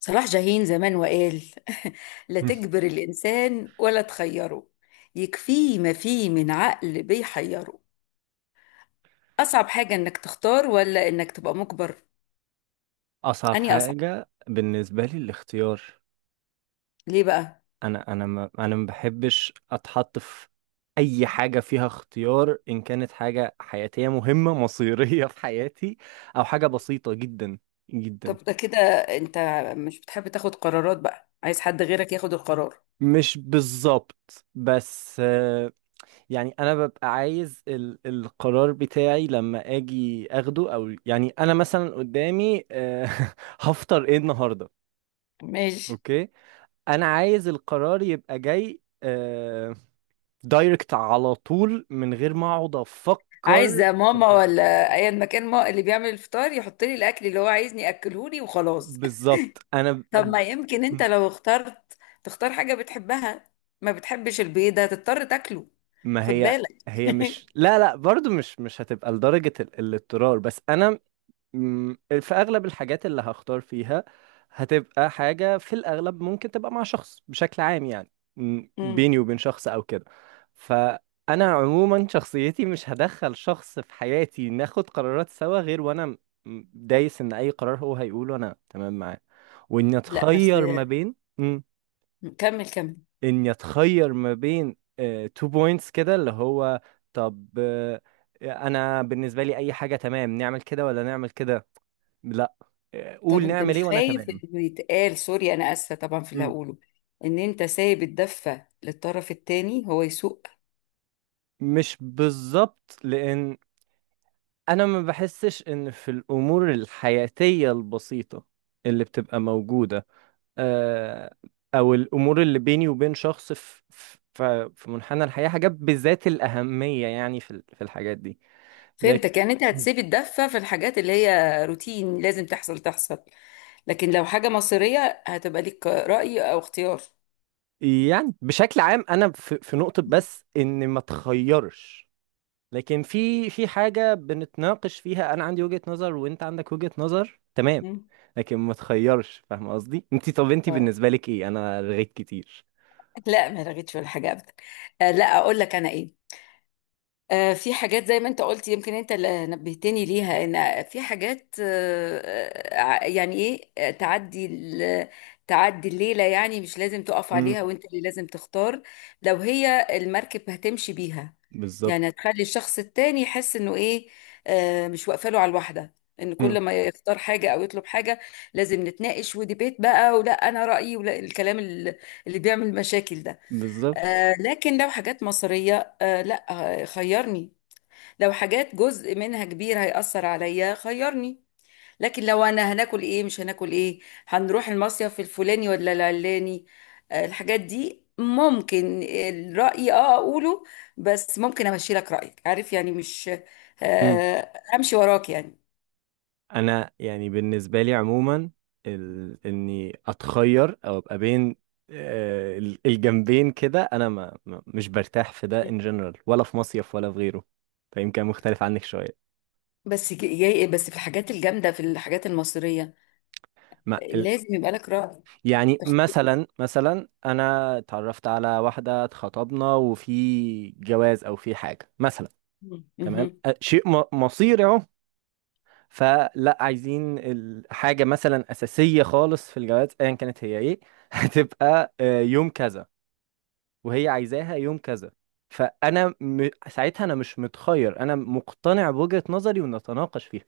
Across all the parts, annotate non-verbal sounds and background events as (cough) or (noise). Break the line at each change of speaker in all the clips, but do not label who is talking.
صلاح جاهين زمان وقال (laughs) لا
(laughs)
تجبر الإنسان ولا تخيره، يكفيه ما فيه من عقل بيحيره. أصعب حاجة إنك تختار ولا إنك تبقى مجبر.
اصعب
أني أصعب؟
حاجه بالنسبه لي الاختيار.
ليه بقى؟
انا ما بحبش اتحط في اي حاجه فيها اختيار، ان كانت حاجه حياتيه مهمه (laughs) مصيريه في حياتي او حاجه بسيطه جدا
طب
جدا.
ده كده أنت مش بتحب تاخد قرارات، بقى عايز حد غيرك ياخد القرار؟
مش بالظبط، بس يعني انا ببقى عايز القرار بتاعي لما اجي اخده، او يعني انا مثلا قدامي (laughs) هفطر ايه النهارده؟
ماشي.
اوكي، انا عايز القرار يبقى جاي دايركت على طول من غير ما اقعد
عايز
افكر في
ماما
الحساب.
ولا أيا مكان، ما اللي بيعمل الفطار يحط لي الأكل اللي هو عايزني أكلهولي وخلاص.
بالظبط انا
طب ما يمكن
ب-
انت لو اخترت تختار حاجة بتحبها؟ ما بتحبش البيض ده تضطر تاكله.
ما
خد
هي
بالك.
هي مش،
(laughs)
لا لا برضو، مش هتبقى لدرجة الاضطرار، بس انا في اغلب الحاجات اللي هختار فيها هتبقى حاجة في الاغلب، ممكن تبقى مع شخص بشكل عام، يعني
مم.
بيني وبين شخص او كده. فانا عموما شخصيتي مش هدخل شخص في حياتي ناخد قرارات سوا غير وانا دايس ان اي قرار هو هيقوله انا تمام معاه، واني
لا بس،
اتخير ما بين
كمل كمل.
اني اتخير ما بين تو بوينتس كده، اللي هو طب انا بالنسبة لي اي حاجة تمام، نعمل كده ولا نعمل كده، لا،
طب
قول
انت
نعمل ايه
مش
وانا
خايف
تمام.
انه يتقال، سوري، انا اسفة طبعا في اللي
مم.
هقوله، ان انت سايب الدفة للطرف التاني هو يسوق؟
مش بالظبط، لان انا ما بحسش ان في الامور الحياتيه البسيطه اللي بتبقى موجوده، آه، او الامور اللي بيني وبين شخص، في منحنى الحياه حاجات بذات الاهميه، يعني في الحاجات دي، لكن.
فهمتك، يعني انت
مم.
هتسيب الدفة في الحاجات اللي هي روتين لازم تحصل تحصل. لكن لو حاجة مصيرية هتبقى ليك رأي او اختيار.
يعني بشكل عام انا في نقطه، بس ان ما تخيرش، لكن في حاجة بنتناقش فيها، انا عندي وجهة نظر وانت عندك وجهة نظر، تمام،
مم.
لكن ما تخيرش. فاهم قصدي؟ انت طب انت
اه،
بالنسبة لك ايه؟ انا رغيت كتير.
لا ما رغيتش ولا حاجه ابدا. آه لا، اقول لك انا ايه. في حاجات زي ما انت قلت، يمكن انت اللي نبهتني ليها، ان في حاجات يعني ايه، تعدي تعدي الليله، يعني مش لازم تقف
امم.
عليها وانت اللي لازم تختار. لو هي المركب هتمشي بيها،
بالظبط.
يعني هتخلي الشخص التاني يحس انه ايه، مش واقفه له على الواحده. ان
امم.
كل ما يختار حاجه او يطلب حاجه لازم نتناقش وديبيت بقى، ولا انا رايي، ولا الكلام اللي بيعمل مشاكل ده.
بالظبط.
لكن لو حاجات مصرية آه لا. خيرني. لو حاجات جزء منها كبير هيأثر عليا خيرني. لكن لو انا هناكل ايه مش هناكل ايه، هنروح المصيف الفلاني ولا العلاني، الحاجات دي ممكن الرأي اقوله، بس ممكن امشي لك رأيك، عارف يعني، مش
امم.
امشي وراك يعني.
انا يعني بالنسبه لي عموما، اني اتخير او ابقى بين الجنبين كده، انا ما... ما مش برتاح في ده، ان جنرال ولا في مصيف ولا في غيره، فيمكن مختلف عنك شويه.
بس جاي بس في الحاجات الجامدة، في الحاجات المصرية
مع
لازم يبقى لك رأي.
يعني مثلا انا اتعرفت على واحده، اتخطبنا، وفي جواز او في حاجه مثلا، تمام،
تختار.
شيء مصيري اهو، فلا عايزين الحاجه مثلا اساسيه خالص في الجواز، ايا كانت هي ايه، (laughs) هتبقى يوم كذا وهي عايزاها يوم كذا، فانا ساعتها انا مش متخير، انا مقتنع بوجهه نظري ونتناقش فيها،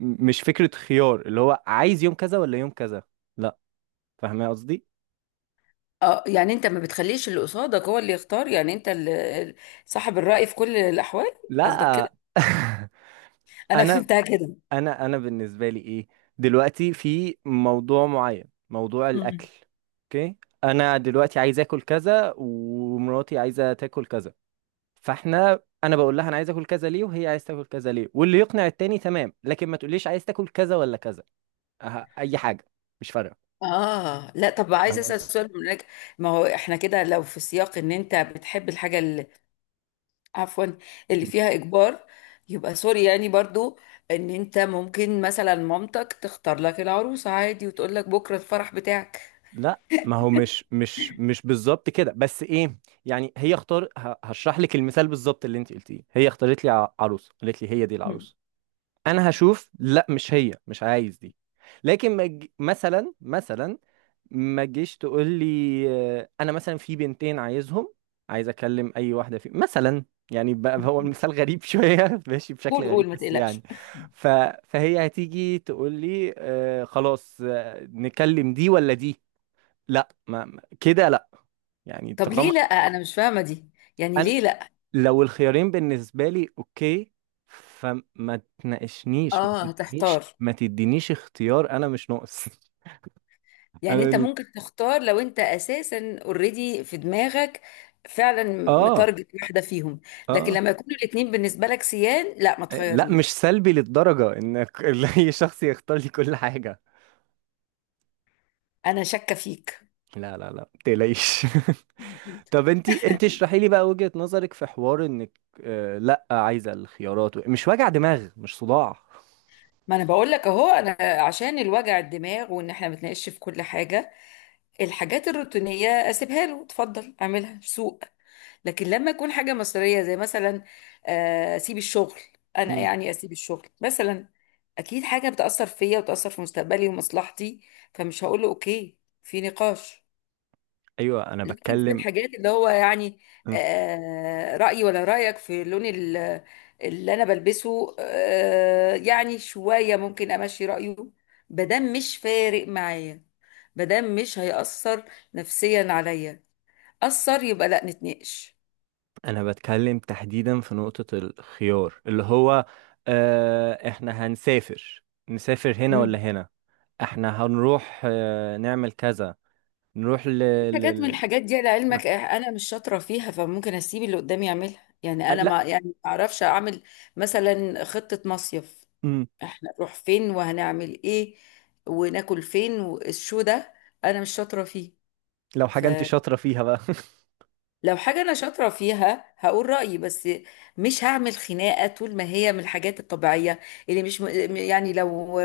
مش فكره خيار اللي هو عايز يوم كذا ولا يوم كذا، لا. فاهمه قصدي؟
اه يعني انت ما بتخليش اللي قصادك هو اللي يختار، يعني انت اللي صاحب الرأي في كل الأحوال، قصدك
لا.
كده؟
(laughs)
انا
انا
فهمتها كده.
انا بالنسبه لي ايه، دلوقتي في موضوع معين، موضوع
مم.
الاكل، اوكي، انا دلوقتي عايز اكل كذا ومراتي عايزه تاكل كذا، انا بقول لها انا عايز اكل كذا ليه وهي عايز تاكل كذا ليه واللي يقنع التاني تمام، لكن ما تقوليش عايز تاكل كذا ولا كذا، أه اي حاجه، مش فارقه.
اه لا، طب عايزه
فاهم
اسال
قصدي؟
سؤال من هناك. ما هو احنا كده، لو في سياق ان انت بتحب الحاجه اللي، عفوا، اللي
مم.
فيها اجبار، يبقى سوري يعني برضو، ان انت ممكن مثلا مامتك تختار لك العروسه عادي وتقول لك بكره الفرح بتاعك.
لا ما هو مش بالظبط كده، بس ايه، يعني هي هشرح لك المثال بالظبط اللي انت قلتيه، هي اختارت لي عروسه، قالت لي هي دي
مم.
العروسه، انا هشوف، لا مش هي، مش عايز دي، لكن ما تج- مثلا ما تجيش تقول لي انا مثلا في بنتين عايزهم، عايز اكلم اي واحده فيهم مثلا. يعني بقى هو المثال غريب شويه، (laughs) ماشي بشكل
قول
غريب
قول، ما
بس يعني،
تقلقش.
ف... فهي هتيجي تقول لي خلاص نكلم دي ولا دي، لا كده لا، يعني
طب ليه
طالما،
لا؟ انا مش فاهمه دي، يعني
أنا-
ليه لا؟
لو الخيارين بالنسبة لي اوكي، فما تناقشنيش، ما
اه
تدينيش
هتحتار،
ما تدينيش اختيار، انا مش ناقص. (laughs)
يعني
انا
انت
بن-
ممكن تختار لو انت اساسا اوريدي في دماغك، فعلا
اه.
متارجت واحده فيهم. لكن
اه.
لما يكونوا الاتنين بالنسبه لك سيان، لا ما
إيه، لا
تخيرنيش.
مش سلبي للدرجة انك (laughs) اي شخص يختار لي كل حاجة.
انا شاكه فيك.
لا لا لا، متقلقيش. (laughs) طب انتي
(laughs)
اشرحي لي بقى وجهة نظرك في حوار انك، لا عايزة الخيارات، مش وجع دماغ، مش صداع.
ما انا بقول لك اهو، انا عشان الوجع الدماغ وان احنا بنتناقش في كل حاجه، الحاجات الروتينية اسيبها له، اتفضل اعملها سوق. لكن لما يكون حاجة مصرية زي مثلا اسيب الشغل، انا
أمم،
يعني اسيب الشغل مثلا، اكيد حاجة بتأثر فيا وتأثر في مستقبلي ومصلحتي، فمش هقول له اوكي في نقاش.
ايوه، انا
يمكن في
بتكلم
الحاجات اللي هو يعني رأيي ولا رأيك في اللون اللي أنا بلبسه، يعني شوية ممكن أمشي رأيه، مادام مش فارق معايا، مادام مش هيأثر نفسيا عليا. أثر يبقى لا، نتناقش.
انا بتكلم تحديدا في نقطة الخيار، اللي هو احنا هنسافر، نسافر هنا ولا
مم.
هنا، احنا هنروح نعمل كذا، نروح ل...
حاجات من
لل...
الحاجات دي لعلمك أنا مش شاطرة فيها، فممكن أسيب اللي قدامي يعملها، يعني
آه
أنا
لا.
ما، يعني ما أعرفش أعمل. مثلا خطة مصيف،
مم.
احنا نروح فين وهنعمل ايه وناكل فين والشو ده، انا مش شاطره فيه.
لو حاجة انت
فلو
شاطرة فيها بقى. (laughs)
حاجه انا شاطره فيها هقول رايي، بس مش هعمل خناقه طول ما هي من الحاجات الطبيعيه اللي مش، يعني لو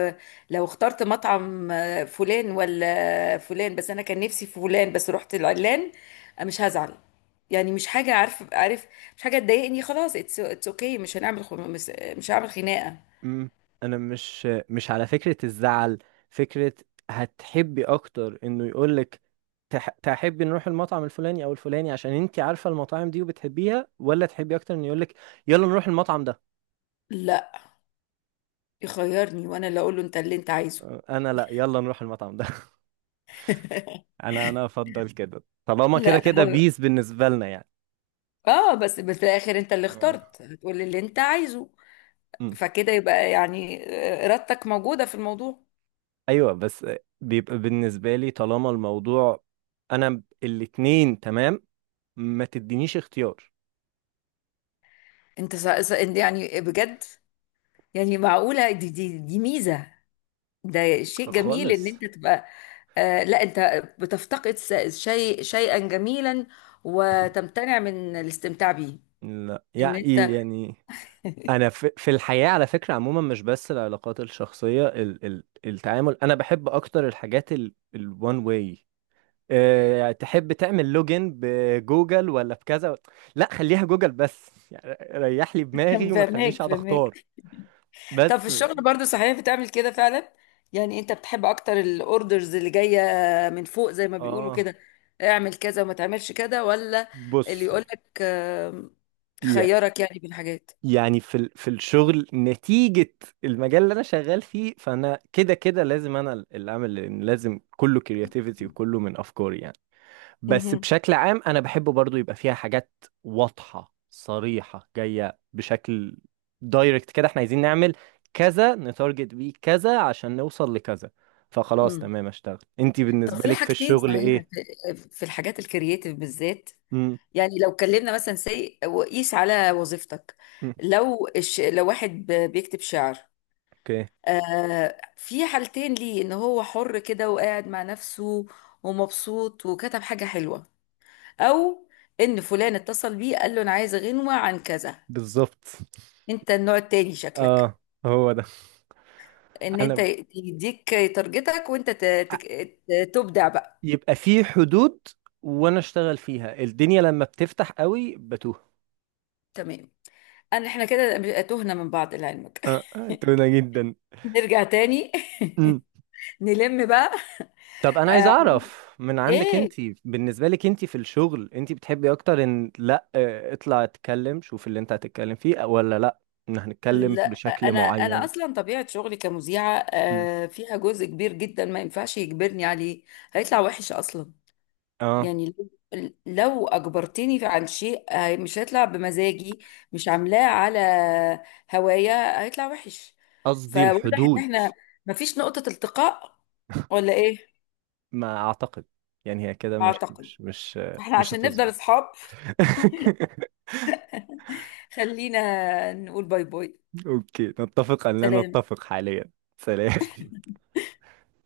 لو اخترت مطعم فلان ولا فلان، بس انا كان نفسي في فلان بس رحت العلان، مش هزعل. يعني مش حاجه، عارف، مش حاجه تضايقني. خلاص، اتس اوكي، مش هنعمل خ- مش هعمل خناقه.
مم. انا مش على فكرة الزعل، فكرة، هتحبي اكتر انه يقولك تحبي نروح المطعم الفلاني او الفلاني عشان انت عارفة المطاعم دي وبتحبيها، ولا تحبي اكتر انه يقولك يلا نروح المطعم ده؟
لا، يخيرني وانا اللي اقول له انت اللي انت عايزه.
انا لا، يلا نروح المطعم ده، انا افضل كده طالما كده
لا
كده
هو،
بيس بالنسبه لنا يعني.
اه بس في الاخر انت اللي
آه.
اخترت هتقول اللي انت عايزه،
مم.
فكده يبقى يعني ارادتك موجودة في الموضوع.
ايوه بس، بيبقى بالنسبه لي طالما الموضوع انا الاتنين تمام، ما تدينيش اختيار
إنت يعني بجد، يعني معقولة دي ميزة؟ ده شيء جميل ان
خالص.
انت تبقى، آه لا انت بتفتقد س- شيء شيئا جميلا، وتمتنع من الاستمتاع بيه،
لا،
ان انت.
يعني انا في الحياه على فكره عموما، مش بس العلاقات الشخصيه، ال ال التعامل، انا بحب اكتر الحاجات ال ال one way. تحب تعمل لوجن بجوجل ولا بكذا؟ لا، خليها جوجل بس، يعني ريح لي
(laughs)
دماغي وما تخلينيش
فهماك
اقعد اختار.
فهماك. طب في
بس.
الشغل برضو صحيح بتعمل كده فعلا؟ يعني انت بتحب اكتر الاوردرز اللي جايه من فوق زي ما بيقولوا
اه.
كده، اعمل كذا وما تعملش كده، ولا اللي
بصي،
يقولك
يا-
خيرك يعني بين حاجات؟
يعني في الشغل، نتيجة المجال اللي انا شغال فيه، فانا كده كده لازم انا اللي اعمل، لأن لازم كله كرياتيفيتي وكله من افكاري يعني. بس
مهم.
بشكل عام انا بحب برضو يبقى فيها حاجات واضحة صريحة، جاية بشكل دايركت كده، احنا عايزين نعمل كذا، نتارجت بيه كذا عشان نوصل لكذا، فخلاص
امم
تمام اشتغل. انتي
طب
بالنسبة
في
لك في
حاجتين
الشغل
صحيح،
ايه؟
في الحاجات الكرييتيف بالذات،
امم.
يعني لو اتكلمنا مثلا سي وقيس على وظيفتك. لو واحد بيكتب شعر
اوكي.
في حالتين ليه، ان هو حر كده وقاعد مع نفسه ومبسوط وكتب حاجة حلوة، او ان فلان اتصل بيه قال له انا عايز غنوة عن كذا.
بالظبط.
انت النوع التاني شكلك،
اه، هو ده.
ان
انا
انت
ب-
يديك تارجتك وانت
أ-
تبدع بقى.
يبقى في حدود وانا اشتغل فيها، الدنيا لما بتفتح قوي بتوه.
تمام. انا، احنا كده تهنا من بعض لعلمك. (laughs)
اه تونه جدا.
نرجع تاني. (laughs) نلم بقى.
طب انا عايز
آه،
اعرف من عندك انت،
ايه؟
بالنسبه لك انت في الشغل، انت بتحبي اكتر ان لا اطلع اتكلم شوف اللي انت هتتكلم فيه، ولا لا، ان هنتكلم
لا،
بشكل
انا
معين؟
اصلا طبيعه شغلي كمذيعه،
مم.
فيها جزء كبير جدا ما ينفعش يجبرني عليه، هيطلع وحش اصلا.
اه.
يعني لو اجبرتني عن شيء، مش هيطلع بمزاجي، مش عاملاه على هوايا، هيطلع وحش.
قصدي
فواضح ان
الحدود.
احنا مفيش نقطه التقاء، ولا ايه؟
ما اعتقد، يعني هي كده
اعتقد. فاحنا
مش
عشان نفضل
هتظبط.
اصحاب، (laughs)
(laughs)
خلينا نقول باي باي.
اوكي، نتفق ان لا
سلام.
نتفق حاليا. سلام.